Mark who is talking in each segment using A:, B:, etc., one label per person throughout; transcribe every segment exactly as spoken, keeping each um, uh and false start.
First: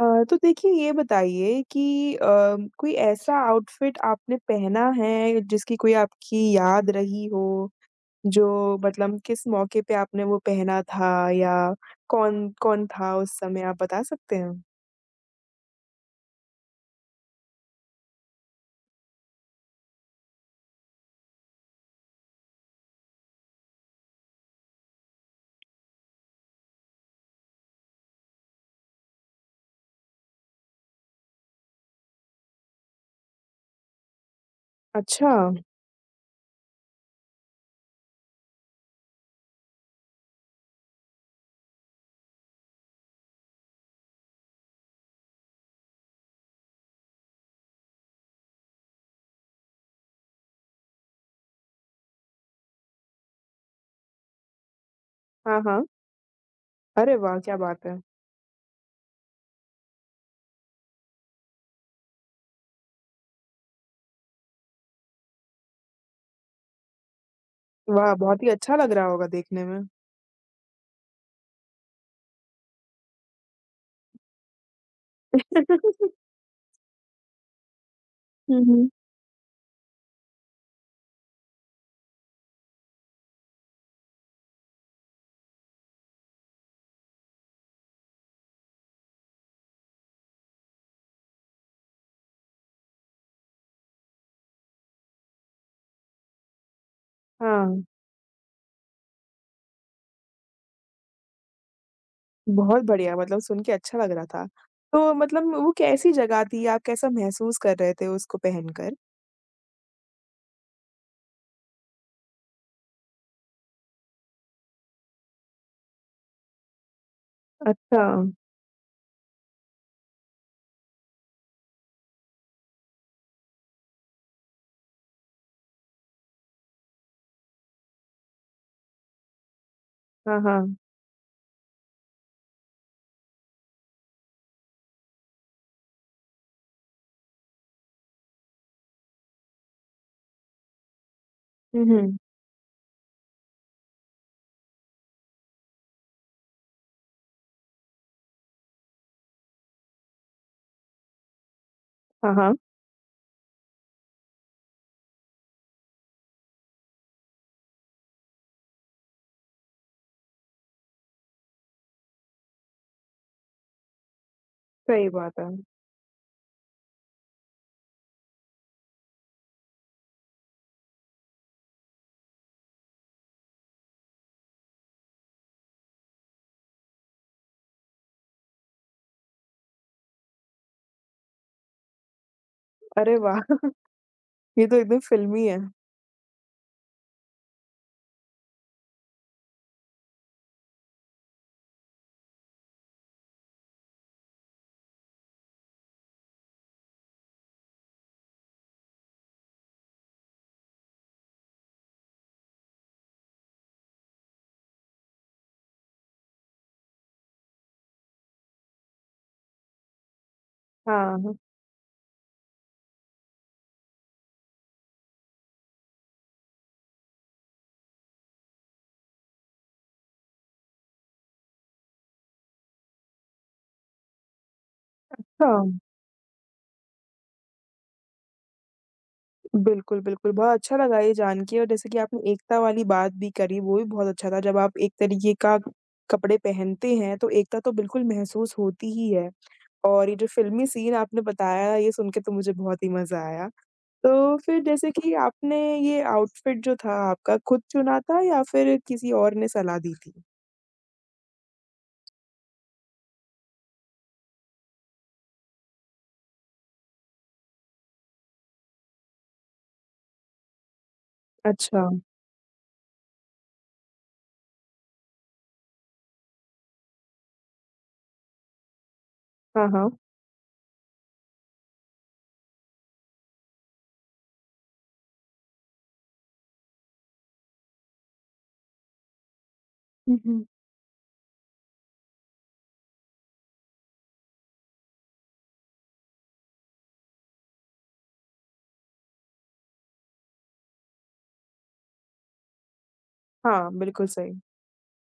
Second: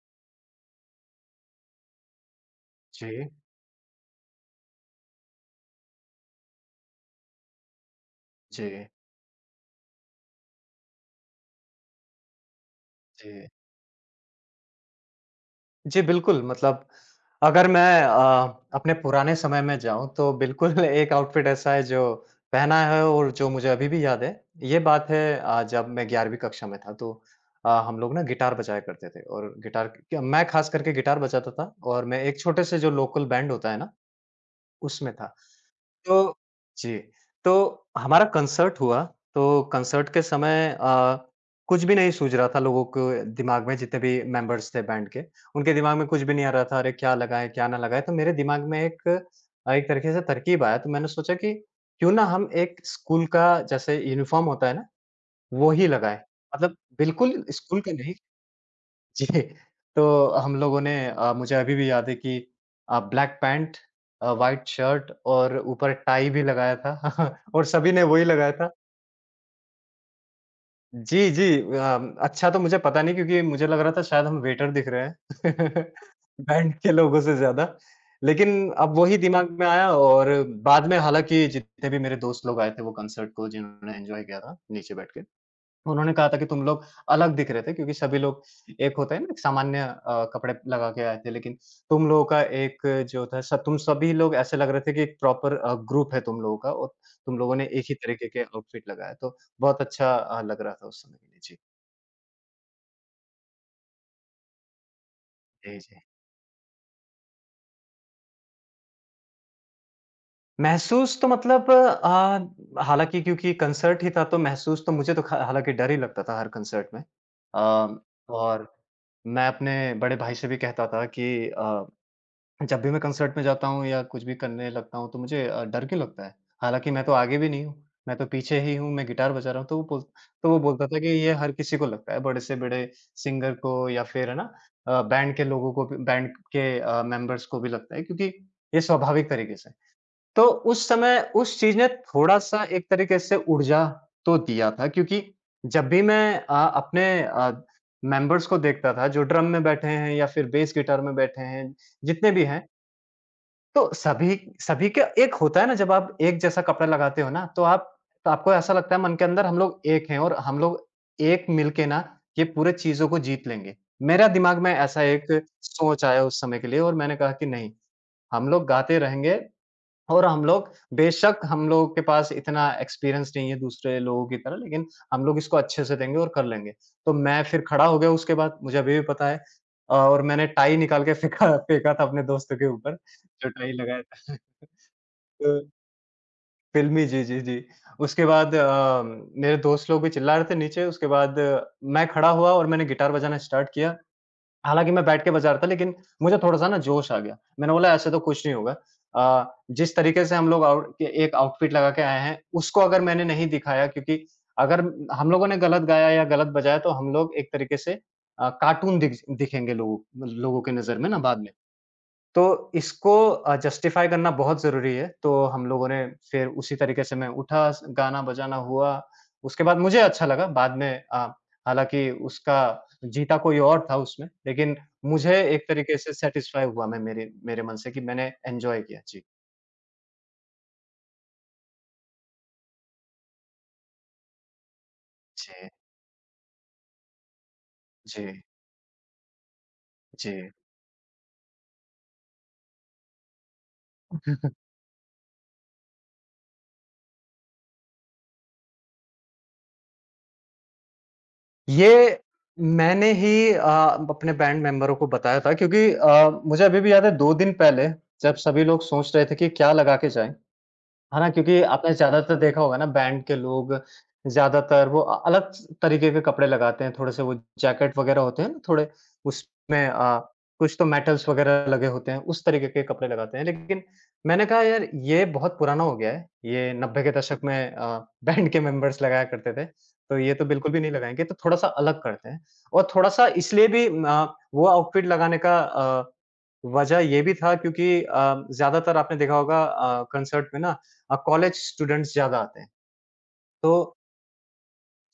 A: अ, तो देखिए ये बताइए कि अ, कोई
B: जी,
A: ऐसा आउटफिट आपने पहना है जिसकी कोई आपकी याद रही हो जो
B: जी,
A: मतलब किस मौके पे आपने वो पहना था या कौन कौन था उस
B: जी।
A: समय आप बता सकते हैं?
B: जी, बिल्कुल मतलब अगर मैं अ, अपने पुराने समय में जाऊँ तो बिल्कुल एक आउटफिट ऐसा है जो पहना है और जो मुझे अभी भी याद है। ये बात है अ, जब मैं ग्यारहवीं कक्षा में था तो अ, हम लोग ना गिटार बजाया करते थे और गिटार क मैं ख़ास करके गिटार बजाता था और मैं एक छोटे से जो लोकल बैंड होता है ना, उसमें था।
A: अच्छा,
B: तो जी, तो हमारा कंसर्ट हुआ, तो कंसर्ट के समय अ, कुछ भी नहीं सूझ रहा था लोगों को दिमाग में जितने भी मेंबर्स थे बैंड के, उनके दिमाग में कुछ भी नहीं आ रहा था, अरे क्या लगाएँ, क्या ना लगाएँ? तो मेरे दिमाग में एक अ, एक तरीके से तरकीब आया, तो मैंने सोचा कि क्यों ना हम एक स्कूल का जैसे यूनिफ़ॉर्म होता है ना,
A: हाँ,
B: वो
A: हाँ।
B: ही लगाएँ। मतलब
A: अरे वाह!
B: बिल्कुल
A: क्या
B: स्कूल
A: बात
B: का
A: है।
B: नहीं जी, तो हम लोगों ने अ, मुझे अभी भी याद है कि अ, ब्लैक पैंट, अ, व्हाइट शर्ट और ऊपर टाई भी लगाया था और सभी ने
A: वाह!
B: वही
A: बहुत ही
B: लगाया था।
A: अच्छा लग रहा होगा देखने में।
B: जी, जी, अ, अच्छा तो मुझे पता नहीं क्योंकि मुझे लग रहा था शायद हम वेटर दिख रहे हैं बैंड के लोगों से ज़्यादा।
A: हुँ,
B: लेकिन
A: हुँ।
B: अब वही दिमाग में आया और बाद में हालाँकि जितने भी मेरे दोस्त लोग आए थे वो कंसर्ट को जिन्होंने एन्जॉय किया था, नीचे बैठ के। उन्होंने कहा था कि तुम लोग अलग दिख रहे थे क्योंकि सभी लोग एक होते हैं ना, एक सामान्य अ, कपड़े लगा के आए थे। लेकिन तुम लोगों का एक जो था स तुम सभी लोग ऐसे लग रहे थे कि एक प्रॉपर अ, ग्रुप है तुम लोगों का और तुम लोगों ने
A: हाँ,
B: एक ही तरीके के आउटफिट लगाया। तो बहुत अच्छा अ, लग रहा था उस समय के लिए। जी।
A: बहुत बढ़िया मतलब सुन के अच्छा लग रहा था। तो मतलब वो
B: जी, जी।
A: कैसी जगह थी? आप कैसा महसूस कर रहे थे उसको पहनकर?
B: महसूस तो मतलब अ, हालाँकि क्योंकि कंसर्ट ही था तो महसूस तो मुझे तो ख हालाँकि डर ही लगता था हर कंसर्ट में। अ,
A: अच्छा।
B: और मैं अपने बड़े भाई से भी कहता था कि अ जब भी मैं कंसर्ट में जाता हूँ या कुछ भी करने लगता हूँ, तो मुझे अ, डर क्यों लगता है? हालाँकि मैं तो आगे भी नहीं हूँ, मैं तो पीछे ही हूँ, मैं गिटार बजा रहा हूँ। तो वो बोल
A: हाँ,
B: तो वो
A: हाँ।
B: बोलता था कि ये हर किसी को लगता है, बड़े से बड़े सिंगर को या फिर है ना, अ, बैंड के लोगों को भी बैंड के अ, मेंबर्स को भी लगता है क्योंकि ये स्वाभाविक तरीके से। तो उस समय उस चीज़
A: हुँ,
B: ने
A: हुँ।
B: थोड़ा-सा एक तरीके से ऊर्जा तो दिया था क्योंकि जब भी मैं अ, अपने अ, मेंबर्स को देखता था जो ड्रम में बैठे हैं या फिर बेस गिटार में बैठे हैं, जितने
A: हाँ,
B: भी
A: हाँ,
B: हैं, तो सभी, सभी के एक होता है ना, जब आप एक जैसा कपड़ा लगाते हो ना तो आप तो आपको ऐसा लगता है मन के अंदर हम लोग एक हैं और हम लोग एक मिलके ना ये पूरे चीज़ों को जीत लेंगे। मेरा दिमाग में ऐसा
A: सही
B: एक
A: बात है।
B: सोच आया उस समय के लिए और मैंने कहा कि नहीं, हम लोग गाते रहेंगे और हम लोग बेशक हम लोगों के पास इतना एक्सपीरियंस नहीं है दूसरे लोगों की तरह लेकिन हम लोग इसको अच्छे से देंगे और कर लेंगे। तो मैं फिर खड़ा हो गया, उसके बाद मुझे अभी भी पता है अ, और मैंने टाई निकाल के फेंका फेंका था अपने दोस्तों के ऊपर
A: अरे
B: जो
A: वाह!
B: टाई लगाया था।
A: ये तो एकदम फ़िल्मी है।
B: तो फ़िल्मी जी, जी, जी। उसके बाद अ, मेरे दोस्त लोग भी चिल्ला रहे थे नीचे, उसके बाद अ, मैं खड़ा हुआ और मैंने गिटार बजाना स्टार्ट किया। हालाँकि मैं बैठ के बजा रहा था लेकिन मुझे थोड़ा-सा ना जोश आ गया। मैंने बोला ऐसे तो कुछ नहीं होगा। अ, जिस तरीके से हम लोग आउट के एक आउटफिट लगा के आए हैं, उसको अगर मैंने नहीं दिखाया क्योंकि अगर हम लोगों ने गलत गाया या गलत बजाया तो हम लोग एक तरीके से अ, कार्टून दिख दिखेंगे लोगों लोगों की नज़र में ना
A: हाँ,
B: बाद में। तो इसको अ, जस्टिफ़ाई करना बहुत ज़रूरी है, तो हम लोगों ने फिर उसी तरीके से मैं उठा, स गाना-बजाना हुआ, उसके बाद मुझे अच्छा लगा, बाद में अ, हालाँकि उसका जीता कोई और था उसमें, लेकिन मुझे
A: अच्छा।
B: एक तरीके से सैटिस्फ़ाई हुआ मैं मेरे मेरे मन से कि मैंने एन्जॉय किया। जी।
A: बिल्कुल, बिल्कुल, बहुत अच्छा लगा ये जान के और जैसे कि आपने एकता वाली बात भी करी, वो भी बहुत अच्छा था। जब आप एक तरीके
B: जी,
A: का कपड़े पहनते हैं, तो एकता तो बिल्कुल
B: जी,
A: महसूस होती ही है। और ये जो
B: जी।
A: फ़िल्मी सीन आपने बताया, ये सुन के तो मुझे बहुत ही मज़ा आया। तो फिर जैसे कि आपने ये आउटफ़िट जो था आपका, खुद चुना था या फिर किसी और ने सलाह दी थी?
B: ये मैंने ही अ, अपने बैंड मेंबरों को बताया था क्योंकि अ, मुझे अभी भी याद है दो दिन पहले जब सभी लोग सोच रहे थे कि क्या लगा के जाएँ, है ना? क्योंकि
A: अच्छा।
B: आपने ज़्यादातर देखा होगा ना बैंड के लोग ज़्यादातर वो अ, अलग स तरीके के कपड़े लगाते हैं, थोड़े से वो जैकेट वग़ैरह होते हैं ना, थोड़े
A: हाँ,
B: उसमें
A: हाँ।
B: अ, कुछ तो मेटल्स वग़ैरह लगे होते हैं, उस तरीके के कपड़े लगाते हैं। लेकिन मैंने कहा यार ये बहुत पुराना हो गया है, ये नब्बे के दशक में अ, बैंड के मेंबर्स लगाया करते थे,
A: हुँ,
B: तो ये
A: हुँ।
B: तो बिल्कुल भी नहीं लगाएँगे, तो थोड़ा-सा अलग करते हैं। और थोड़ा-सा इसलिए भी अ, वो आउटफिट लगाने का अ, वजह ये भी था क्योंकि अ, ज़्यादातर आपने देखा होगा अ, कंसर्ट में ना, अ, कॉलेज स्टूडेंट्स ज़्यादा आते हैं।
A: हाँ,
B: तो
A: बिल्कुल सही।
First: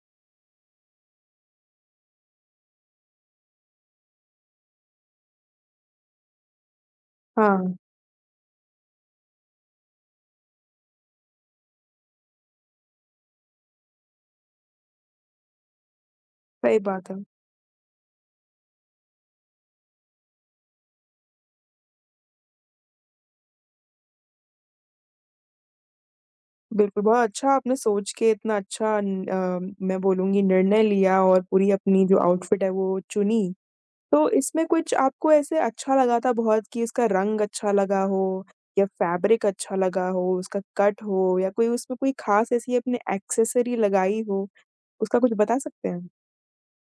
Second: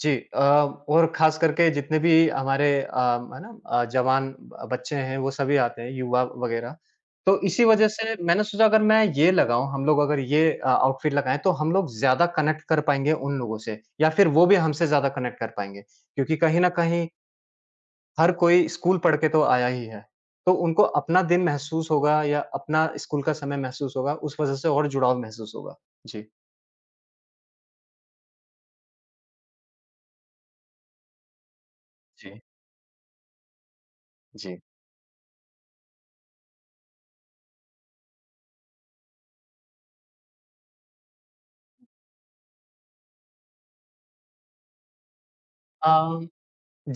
B: जी, अ, और ख़ास करके जितने भी हमारे अ, है ना, अ, जवान ब बच्चे हैं, वो सभी आते हैं, युवा वग़ैरह। तो इसी
A: हाँ।
B: वजह से मैंने सोचा अगर मैं ये लगाऊँ, हम लोग अगर ये अ, आउटफिट लगाएँ, तो हम लोग ज़्यादा कनेक्ट कर पाएँगे उन लोगों से या फिर वो भी हमसे ज़्यादा कनेक्ट कर पाएँगे। क्योंकि कहीं न
A: सही
B: कहीं
A: बात है।
B: हर कोई स्कूल पढ़ के तो आया ही है। तो उनको अपना दिन महसूस होगा या अपना स्कूल का समय महसूस होगा, उस वजह से और जुड़ाव महसूस होगा। जी।
A: बिल्कुल, बहुत अच्छा आपने सोच के इतना अच्छा न अ, मैं बोलूँगी निर्णय लिया और पूरी अपनी जो
B: जी,
A: आउटफिट है वो चुनी। तो
B: जी।
A: इसमें कुछ आपको ऐसे अच्छा लगा था बहुत कि इसका रंग अच्छा लगा हो या फैब्रिक अच्छा लगा हो, उसका कट हो या कोई उसमें कोई ख़ास ऐसी आपने एक्सेसरी लगाई हो, उसका कुछ बता सकते
B: अ
A: हैं?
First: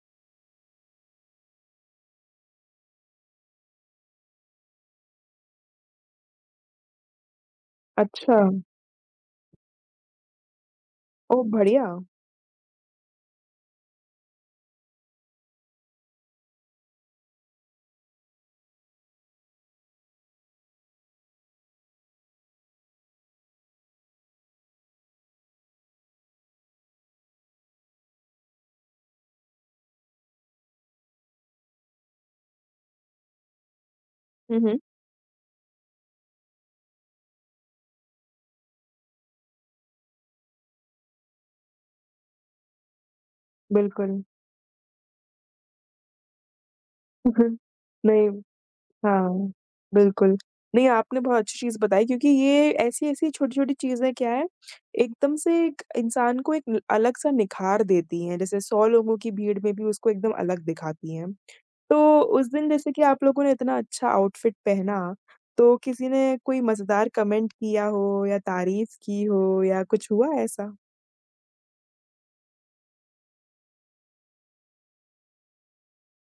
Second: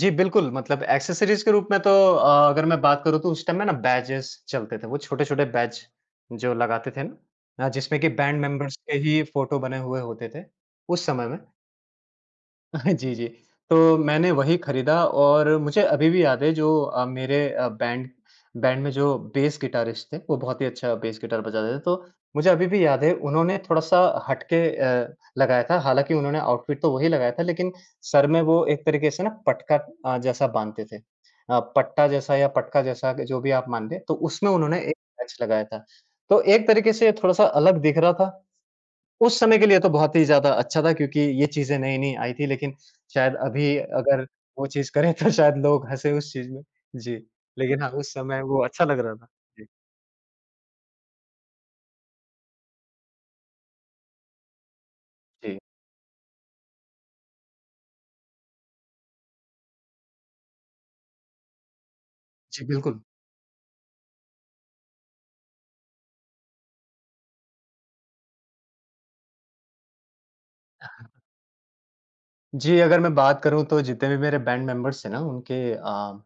B: जी, बिल्कुल, मतलब एक्सेसरीज़ के रूप में तो अ, अगर मैं बात करूँ तो उस टाइम में ना बैजेज़ चलते थे, वो छोटे-छोटे बैज जो लगाते थे ना, अ, जिसमें कि
A: अच्छा,
B: बैंड मेंबर्स के ही फ़ोटो बने हुए होते थे, उस समय में।
A: ओह बढ़िया।
B: हाँ, जी, जी। तो मैंने वही खरीदा और मुझे अभी भी याद है जो अ, मेरे अ, बैंड बैंड में जो बेस गिटारिस्ट थे, वो बहुत ही अच्छा बेस गिटार बजाते थे। तो मुझे अभी भी याद है उन्होंने थोड़ा-सा हट के अ, लगाया था। हालाँकि उन्होंने आउटफिट तो वही लगाया था लेकिन सर में वो एक तरीके से ना पटका अ, जैसा बाँधते थे। अ, पट्टा जैसा या पटका जैसा जो भी आप मान लें, तो उसमें
A: हुँ, हुँ,
B: उन्होंने एक पैच लगाया था। तो एक तरीके से थोड़ा-सा अलग दिख रहा था उस समय के लिए तो बहुत ही ज़्यादा अच्छा था क्योंकि ये चीज़ें नई-नई आई थी लेकिन शायद अभी
A: बिल्कुल।
B: अगर वो चीज़ करें तो शायद लोग हँसे उस चीज़ में। जी, लेकिन हाँ, उस
A: नहीं
B: समय वो अच्छा लग रहा था।
A: हाँ,
B: जी,
A: बिल्कुल। नहीं, आपने बहुत अच्छी चीज़ बताई क्योंकि ये ऐसी-ऐसी छोटी-छोटी चीज़ें क्या है, एकदम से
B: जी,
A: एक इंसान को एक अलग-सा निखार देती हैं। जैसे सौ लोगों की भीड़ में भी उसको एकदम अलग दिखाती हैं। तो उस
B: जी,
A: दिन जैसे
B: बिल्कुल।
A: कि आप लोगों ने इतना अच्छा आउटफिट पहना, तो किसी ने कोई मज़ेदार कमेंट किया हो या तारीफ़ की हो या कुछ हुआ ऐसा?
B: जी, अगर मैं बात करूँ तो जितने भी मेरे बैंड मेंबर्स थे ना उनके अ,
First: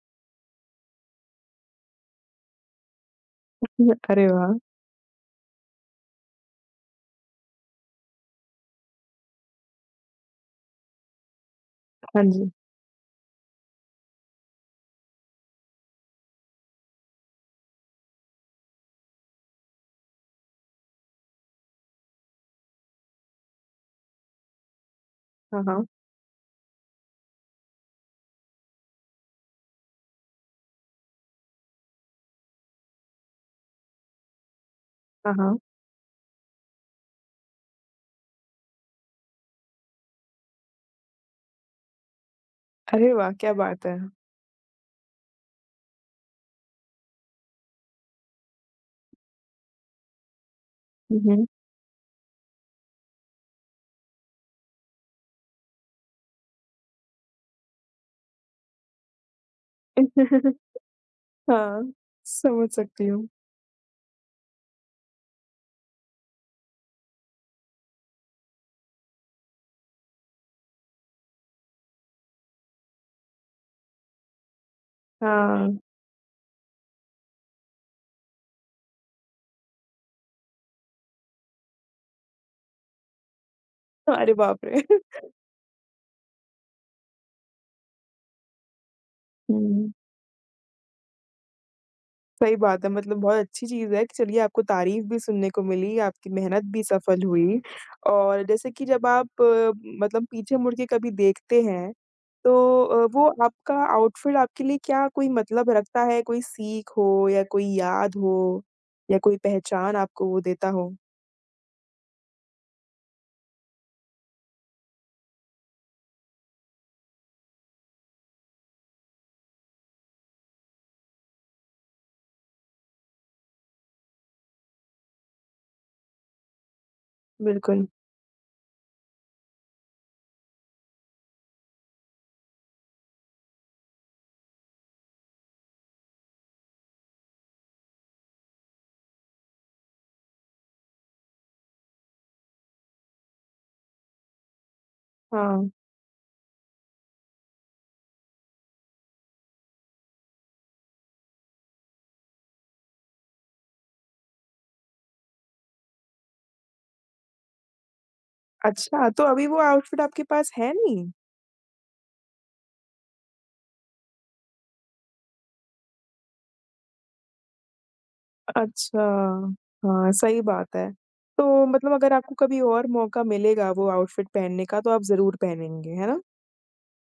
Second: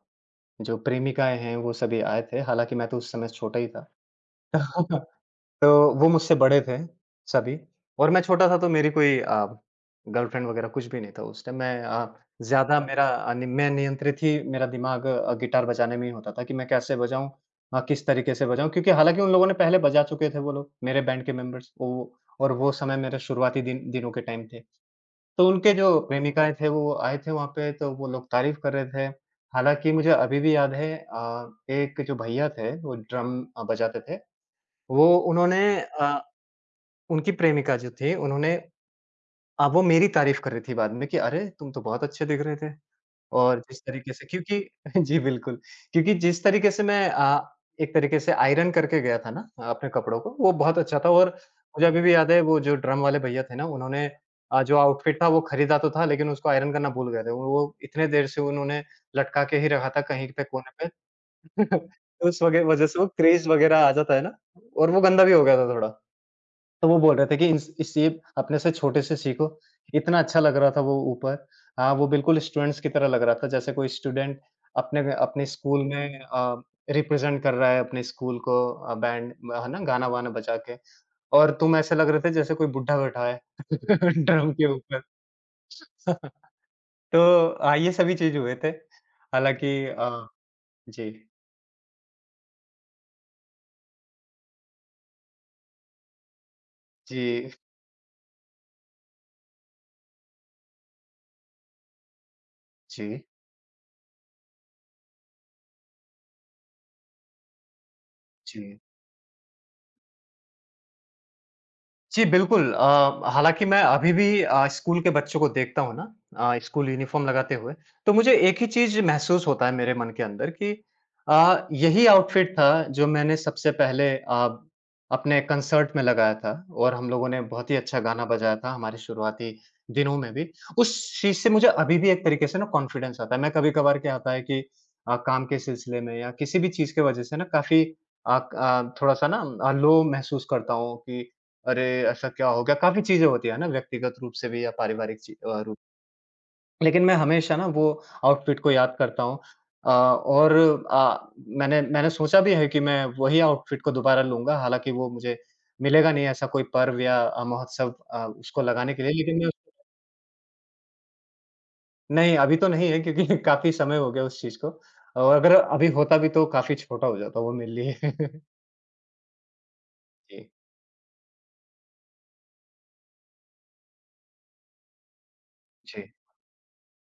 B: जो प्रेमिकाएँ हैं वो सभी आए थे, हालाँकि मैं तो उस समय छोटा ही था।
A: अरे वाह!
B: तो वो मुझसे बड़े थे, सभी, और मैं छोटा था तो मेरी कोई अ, गर्लफ्रेंड वगैरह कुछ भी नहीं था उस टाइम। मैं अ,
A: हाँ जी।
B: ज़्यादा मेरा अनि मैं नियंत्रित ही मेरा दिमाग अ, गिटार बजाने में ही होता था कि मैं कैसे बजाऊँ, अ, किस तरीके से बजाऊँ क्योंकि हालाँकि उन लोगों ने पहले बजा चुके थे वो लोग, मेरे बैंड के मेंबर्स वो, और वो समय मेरे शुरुआती दिन दिनों के टाइम थे। तो
A: हाँ,
B: उनके
A: हाँ।
B: जो प्रेमिकाएँ थे वो आए थे वहाँ पे तो वो लोग तारीफ़ कर रहे थे। हालाँकि मुझे अभी भी याद है अ, एक जो भैया थे वो ड्रम अ, बजाते थे, वो
A: हाँ, हाँ।
B: उन्होंने अ उनकी प्रेमिका जो थी, उन्होंने अ, वो मेरी तारीफ़ कर रही थी बाद में कि अरे! तुम तो बहुत अच्छे दिख रहे थे
A: अरे वाह! क्या
B: और जिस
A: बात है।
B: तरीके से क्योंकि जी, बिल्कुल। क्योंकि जिस तरीके से मैं अ, एक तरीके से आयरन करके गया था ना आ, अपने कपड़ों को, वो बहुत अच्छा था
A: हुँ,
B: और
A: हुँ।
B: मुझे अभी भी याद है वो जो ड्रम वाले भैया थे ना, उन्होंने अ, जो आउटफिट था वो खरीदा तो था लेकिन उसको आयरन करना भूल गए थे। वो वो इतने देर से उन्होंने लटका के ही रखा था कहीं पे कोने पे।
A: हाँ,
B: उस वगे
A: समझ
B: वजह से वो
A: सकती हूँ।
B: क्रेज़ वग़ैरह आ जाता है ना और वो गंदा भी हो गया था थोड़ा। तो वो बोल रहे थे कि इन इससे अपने से छोटे से सीखो। इतना अच्छा लग रहा था वो ऊपर। हाँ, वो बिल्कुल स्टूडेंट्स की तरह लग रहा था जैसे कोई स्टूडेंट अपने अपने
A: हाँ।
B: स्कूल में अ, रिप्रेज़ेंट कर रहा है अपने स्कूल को अ, बैंड है ना, गाना-वाना बजा के। और तुम ऐसे लग रहे थे जैसे कोई बुड्ढा बैठा है
A: अरे
B: ड्रम
A: बाप
B: के
A: रे!
B: ऊपर। तो अ, ये सभी चीज़ हुए थे। हालाँकि
A: हुँ।
B: अ, जी।
A: सही बात है, मतलब बहुत अच्छी चीज़ है कि चलिए आपको तारीफ़ भी सुनने को मिली, आपकी मेहनत भी सफल
B: जी,
A: हुई और जैसे कि जब आप अ, मतलब पीछे मुड़ के कभी देखते हैं, तो अ,
B: जी,
A: वो आपका आउटफिट आपके लिए क्या कोई मतलब रखता है? कोई सीख हो या कोई याद हो
B: जी।
A: या कोई पहचान आपको वो देता हो?
B: जी, बिल्कुल। अ, हालाँकि मैं अभी भी अ, स्कूल के बच्चों को देखता हूँ ना अ, स्कूल यूनिफ़ॉर्म लगाते हुए, तो मुझे एक ही चीज़ महसूस होता है मेरे मन के अंदर कि अ, यही आउटफ़िट था जो मैंने सबसे पहले अ, अपने कंसर्ट में लगाया था और हम लोगों ने बहुत ही
A: बिल्कुल,
B: अच्छा गाना बजाया था हमारे शुरुआती दिनों में भी। उस चीज़ से मुझे अभी भी एक तरीके से ना कॉन्फिडेंस आता है। मैं कभी-कभार क्या होता है कि अ, काम के सिलसिले में या किसी भी चीज़ की वज़ह से ना काफ़ी अ, क अ, थोड़ा-सा ना अ, लो महसूस करता हूँ कि अरे! ऐसा क्या हो गया? काफ़ी चीज़ें होती है ना व्यक्तिगत रूप से भी या पारिवारिक ची अ,
A: हाँ।
B: रूप लेकिन मैं हमेशा ना वो आउटफिट को याद करता हूँ। अ, और अ, मैंने मैंने सोचा भी है कि मैं वही आउटफिट को दोबारा लूँगा, हालाँकि वो मुझे मिलेगा नहीं ऐसा कोई पर्व या अ, महोत्सव अ, उसको लगाने के
A: अच्छा,
B: लिए
A: तो
B: लेकिन
A: अभी
B: मैं
A: वो आउटफिट आपके पास है नहीं?
B: नहीं, अभी तो नहीं है क्योंकि काफ़ी समय हो गया उस चीज़ को और अगर अभी होता भी तो काफ़ी छोटा हो जाता वो मेरे लिए।
A: अच्छा, हाँ, सही
B: जी,
A: बात है। तो मतलब अगर आपको कभी और मौका मिलेगा वो आउटफिट पहनने का तो आप ज़रूर पहनेंगे, है
B: जी।
A: ना?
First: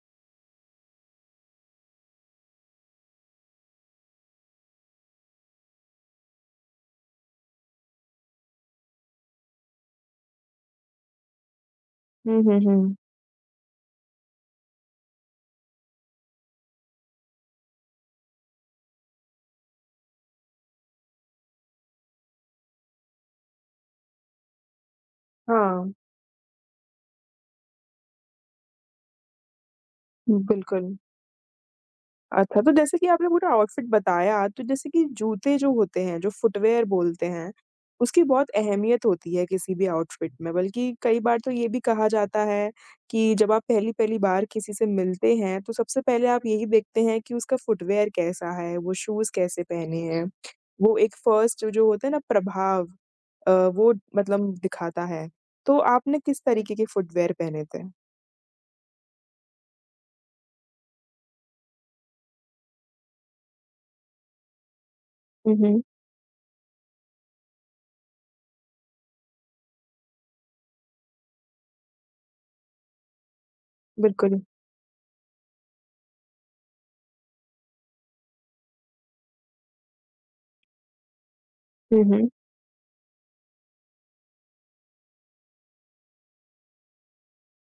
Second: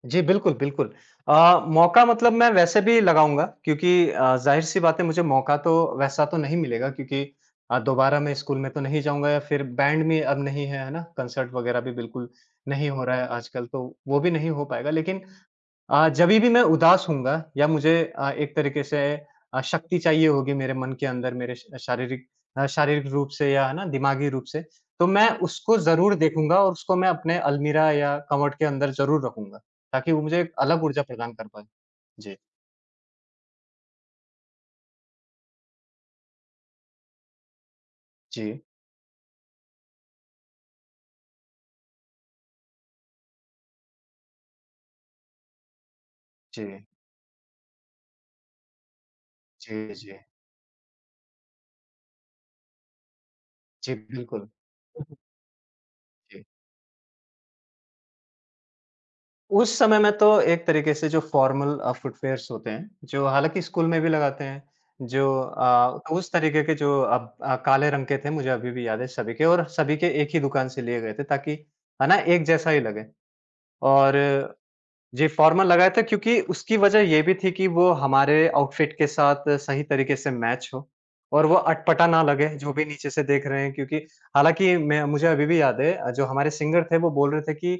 B: जी, बिल्कुल, बिल्कुल। अ, मौका मतलब मैं वैसे भी लगाऊँगा क्योंकि अ, ज़ाहिर-सी बात है मुझे मौका तो वैसा तो नहीं मिलेगा क्योंकि अ, दोबारा मैं स्कूल में तो नहीं जाऊँगा या फिर बैंड में अब नहीं है, है ना? कंसर्ट वगैरह भी बिल्कुल
A: हुँ, हुँ,
B: नहीं
A: हुँ।
B: हो रहा है आजकल तो वो भी नहीं हो पाएगा। लेकिन अ, जभी भी मैं उदास होऊँगा या मुझे अ, एक तरीके से अ, शक्ति चाहिए होगी मेरे मन के अंदर मेरे श शारीरिक अ, शारीरिक रूप से या है ना दिमागी रूप से, तो मैं उसको
A: हाँ,
B: ज़रूर देखूँगा और उसको मैं अपने अलमीरा या कबर्ड के अंदर ज़रूर रखूँगा, ताकि वो मुझे एक अलग
A: बिल्कुल।
B: ऊर्जा प्रदान कर पाए। जी।
A: अच्छा, तो जैसे कि आपने पूरा आउटफिट बताया, तो जैसे कि जूते जो होते हैं, जो फुटवियर बोलते हैं, उसकी बहुत
B: जी।
A: अहमियत होती है किसी भी आउटफिट में। बल्कि कई बार तो ये भी कहा जाता है कि जब आप पहली-पहली बार किसी से मिलते हैं, तो सबसे पहले आप
B: जी।
A: यही देखते हैं कि उसका फुटवियर कैसा है, वो शूज़ कैसे
B: जी,
A: पहने
B: जी।
A: हैं। वो एक फर्स्ट जो होता है ना प्रभाव अ, वो
B: जी, बिल्कुल।
A: मतलब दिखाता है। तो आपने किस
B: जी।
A: तरीके के फुटवियर पहने थे?
B: उस समय में तो एक तरीके से जो फॉर्मल अ, फुटवियर्स होते हैं, जो हालाँकि स्कूल में भी लगाते हैं, जो
A: हुँ, हुँ।
B: अ, तो उस तरीके के जो अब अ, काले रंग के थे, मुझे अभी भी याद है सभी के और सभी के एक ही दुकान से लिए गए थे ताकि है ना, एक जैसा ही लगे और
A: बिल्कुल।
B: जी, फॉर्मल लगाया था क्योंकि उसकी वजह ये भी थी कि वो हमारे आउटफिट के साथ सही तरीके से मैच हो और वो
A: हुँ,
B: अटपटा ना
A: हुँ।
B: लगे, जो भी नीचे से देख रहे हैं क्योंकि हालाँकि मैं मुझे अभी भी याद है अ, जो हमारे सिंगर थे वो बोल रहे थे कि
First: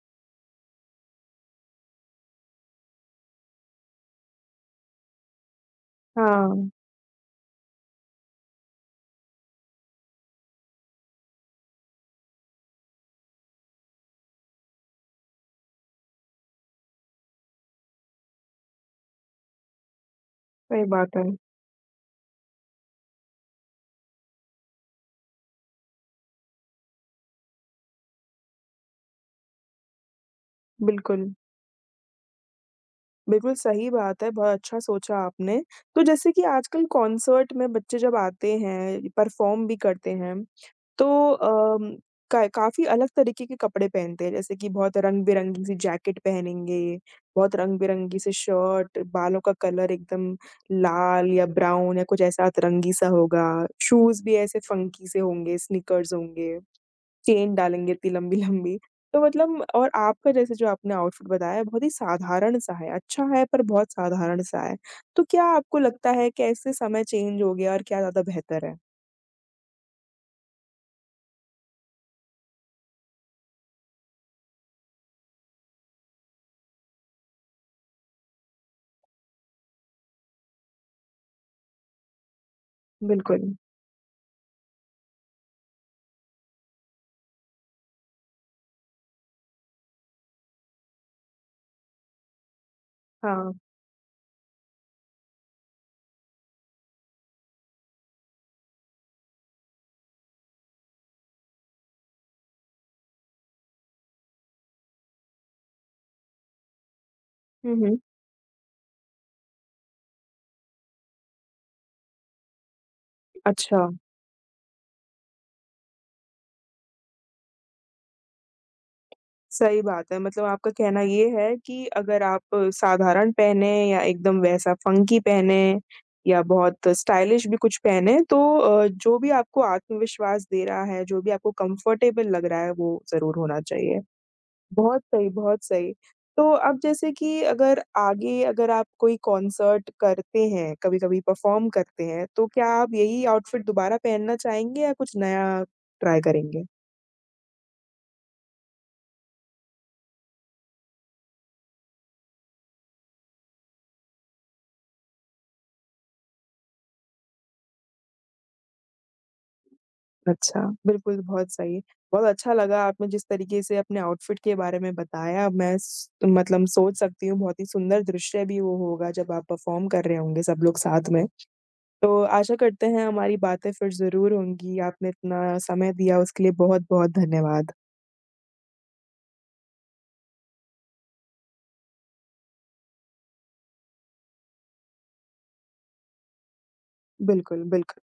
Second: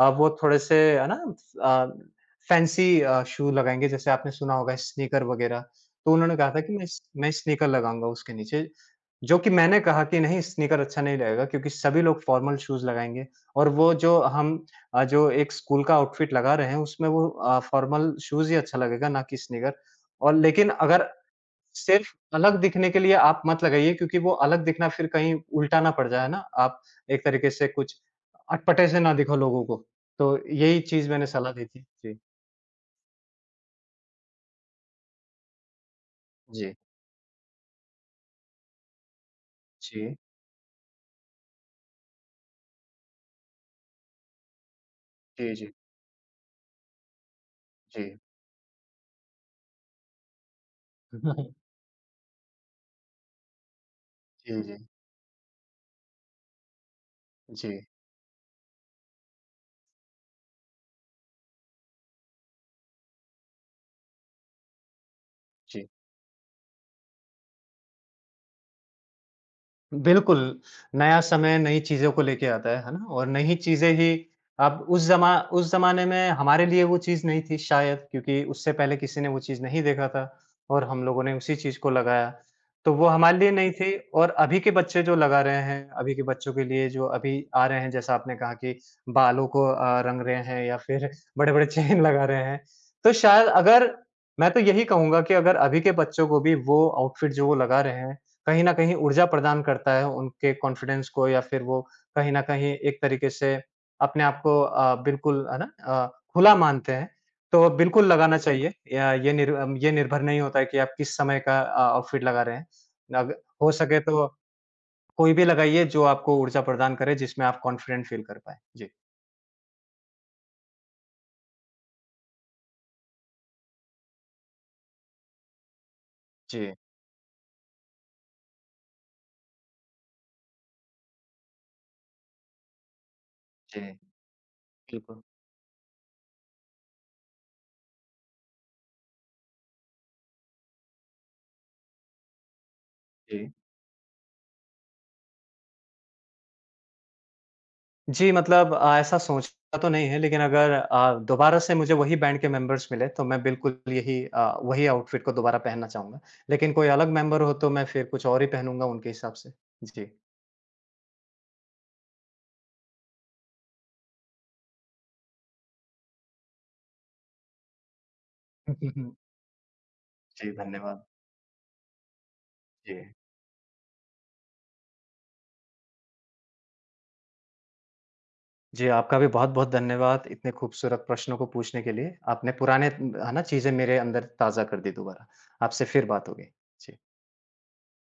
B: अ, वो थोड़े से है ना अ, फैंसी अ, शू लगाएँगे जैसे आपने सुना होगा स्नीकर वग़ैरह, तो उन्होंने कहा था
A: हाँ,
B: कि मैं स मैं स्नीकर लगाऊँगा उसके नीचे, जो कि मैंने कहा कि नहीं स्नीकर अच्छा नहीं लगेगा क्योंकि सभी लोग फॉर्मल शूज़ लगाएँगे और वो जो हम अ, जो एक स्कूल का आउटफिट लगा रहे हैं, उसमें वो अ, फॉर्मल शूज़ ही अच्छा लगेगा, ना कि स्नीकर और लेकिन
A: सही
B: अगर
A: बात है।
B: सिर्फ़ अलग दिखने के लिए आप मत लगाइए क्योंकि वो अलग दिखना फिर कहीं उल्टा ना पड़ जाए ना, आप एक तरीके से कुछ अटपटे से ना दिखो लोगों को। तो यही चीज़ मैंने
A: बिल्कुल,
B: सलाह दी थी। जी,
A: बिल्कुल सही बात है, बहुत अच्छा सोचा आपने। तो जैसे कि
B: जी,
A: आजकल कॉन्सर्ट में बच्चे जब आते हैं, परफ़ॉर्म भी करते
B: जी,
A: हैं, तो अम, का काफ़ी अलग तरीके के कपड़े पहनते हैं, जैसे कि बहुत
B: जी,
A: रंग-बिरंगी
B: जी,
A: सी जैकेट पहनेंगे, बहुत
B: जी।
A: रंग-बिरंगी सी शर्ट, बालों का कलर एकदम लाल या ब्राउन या कुछ ऐसा अतरंगी सा होगा, शूज़ भी ऐसे
B: जी, जी,
A: फ़ंकी से होंगे, स्नीकर्स होंगे। चेन
B: जी,
A: डालेंगे इतनी लंबी-लंबी। तो मतलब और आपका जैसे जो आपने आउटफिट बताया बहुत ही साधारण-सा है, अच्छा है पर बहुत साधारण-सा है। तो क्या आपको
B: जी।
A: लगता है कैसे समय चेंज हो गया और क्या ज़्यादा बेहतर है?
B: बिल्कुल, नया समय नई चीज़ों को लेके आता है, है ना? और नई चीज़ें ही अब उस ज़मा उस ज़माने में हमारे लिए वो चीज़ नहीं थी शायद क्योंकि उससे पहले किसी ने वो चीज़ नहीं देखा था और हम लोगों ने उसी चीज़ को लगाया। तो वो हमारे लिए
A: बिल्कुल,
B: नहीं थी और अभी के बच्चे जो लगा रहे हैं, अभी के बच्चों के लिए जो अभी आ रहे हैं जैसा आपने कहा कि बालों को अ, रंग रहे हैं या फिर बड़े-बड़े चेन लगा रहे हैं। तो शायद
A: हाँ।
B: अगर मैं तो यही कहूँगा कि अगर अभी के बच्चों को भी वो आउटफिट जो वो लगा रहे हैं कहीं न कहीं ऊर्जा प्रदान करता है उनके कॉन्फिडेंस को या फिर वो कहीं न कहीं एक तरीके से अपने आप को अ, बिल्कुल है ना अ, खुला मानते हैं। तो
A: हुँ, हुँ।
B: बिल्कुल लगाना चाहिए। या ये निर अम, ये निर्भर नहीं होता है कि आप किस समय का अ, आउटफिट लगा रहे हैं। अग हो
A: अच्छा,
B: सके तो कोई भी लगाइए जो आपको ऊर्जा प्रदान करे जिसमें आप कॉन्फिडेंट फ़ील कर पाएँ। जी।
A: सही बात है मतलब आपका कहना ये है कि अगर आप साधारण पहने या एकदम वैसा फंकी पहने या
B: जी,
A: बहुत स्टाइलिश भी कुछ पहने तो अ, जो भी आपको आत्मविश्वास दे रहा है, जो भी आपको कंफर्टेबल लग रहा है वो ज़रूर होना
B: जी।
A: चाहिए। बहुत
B: बिल्कुल,
A: सही, बहुत सही। तो अब जैसे कि अगर आगे अगर आप कोई कॉन्सर्ट करते हैं, कभी-कभी परफ़ॉर्म करते हैं, तो क्या आप यही
B: जी।
A: आउटफिट दोबारा पहनना चाहेंगे या कुछ नया ट्राई करेंगे?
B: जी, मतलब अ, ऐसा सोचा तो नहीं है लेकिन अगर अ, दोबारा से मुझे वही बैंड के मेंबर्स मिले तो मैं बिल्कुल यही अ, वही आउटफिट को दोबारा पहनना चाहूँगा। लेकिन कोई अलग मेंबर हो तो मैं फिर कुछ और ही पहनूँगा उनके हिसाब से। जी।
A: अच्छा, बिल्कुल, बहुत सही। बहुत अच्छा लगा आपने जिस तरीके से अपने आउटफिट के बारे में बताया, मैं स मतलब सोच सकती हूँ बहुत ही सुंदर दृश्य भी वो होगा जब आप परफ़ॉर्म कर रहे होंगे
B: जी,
A: सब लोग
B: धन्यवाद।
A: साथ में। तो आशा करते
B: जी।
A: हैं हमारी बातें फिर ज़रूर होंगी। आपने इतना समय दिया उसके लिए बहुत-बहुत धन्यवाद।
B: जी, आपका भी बहुत-बहुत धन्यवाद इतने खूबसूरत प्रश्नों को पूछने के लिए। आपने पुराने है ना चीज़ें मेरे अंदर ताज़ा कर दी दोबारा। आपसे फिर बात होगी। जी।
A: बिल्कुल, बिल्कुल।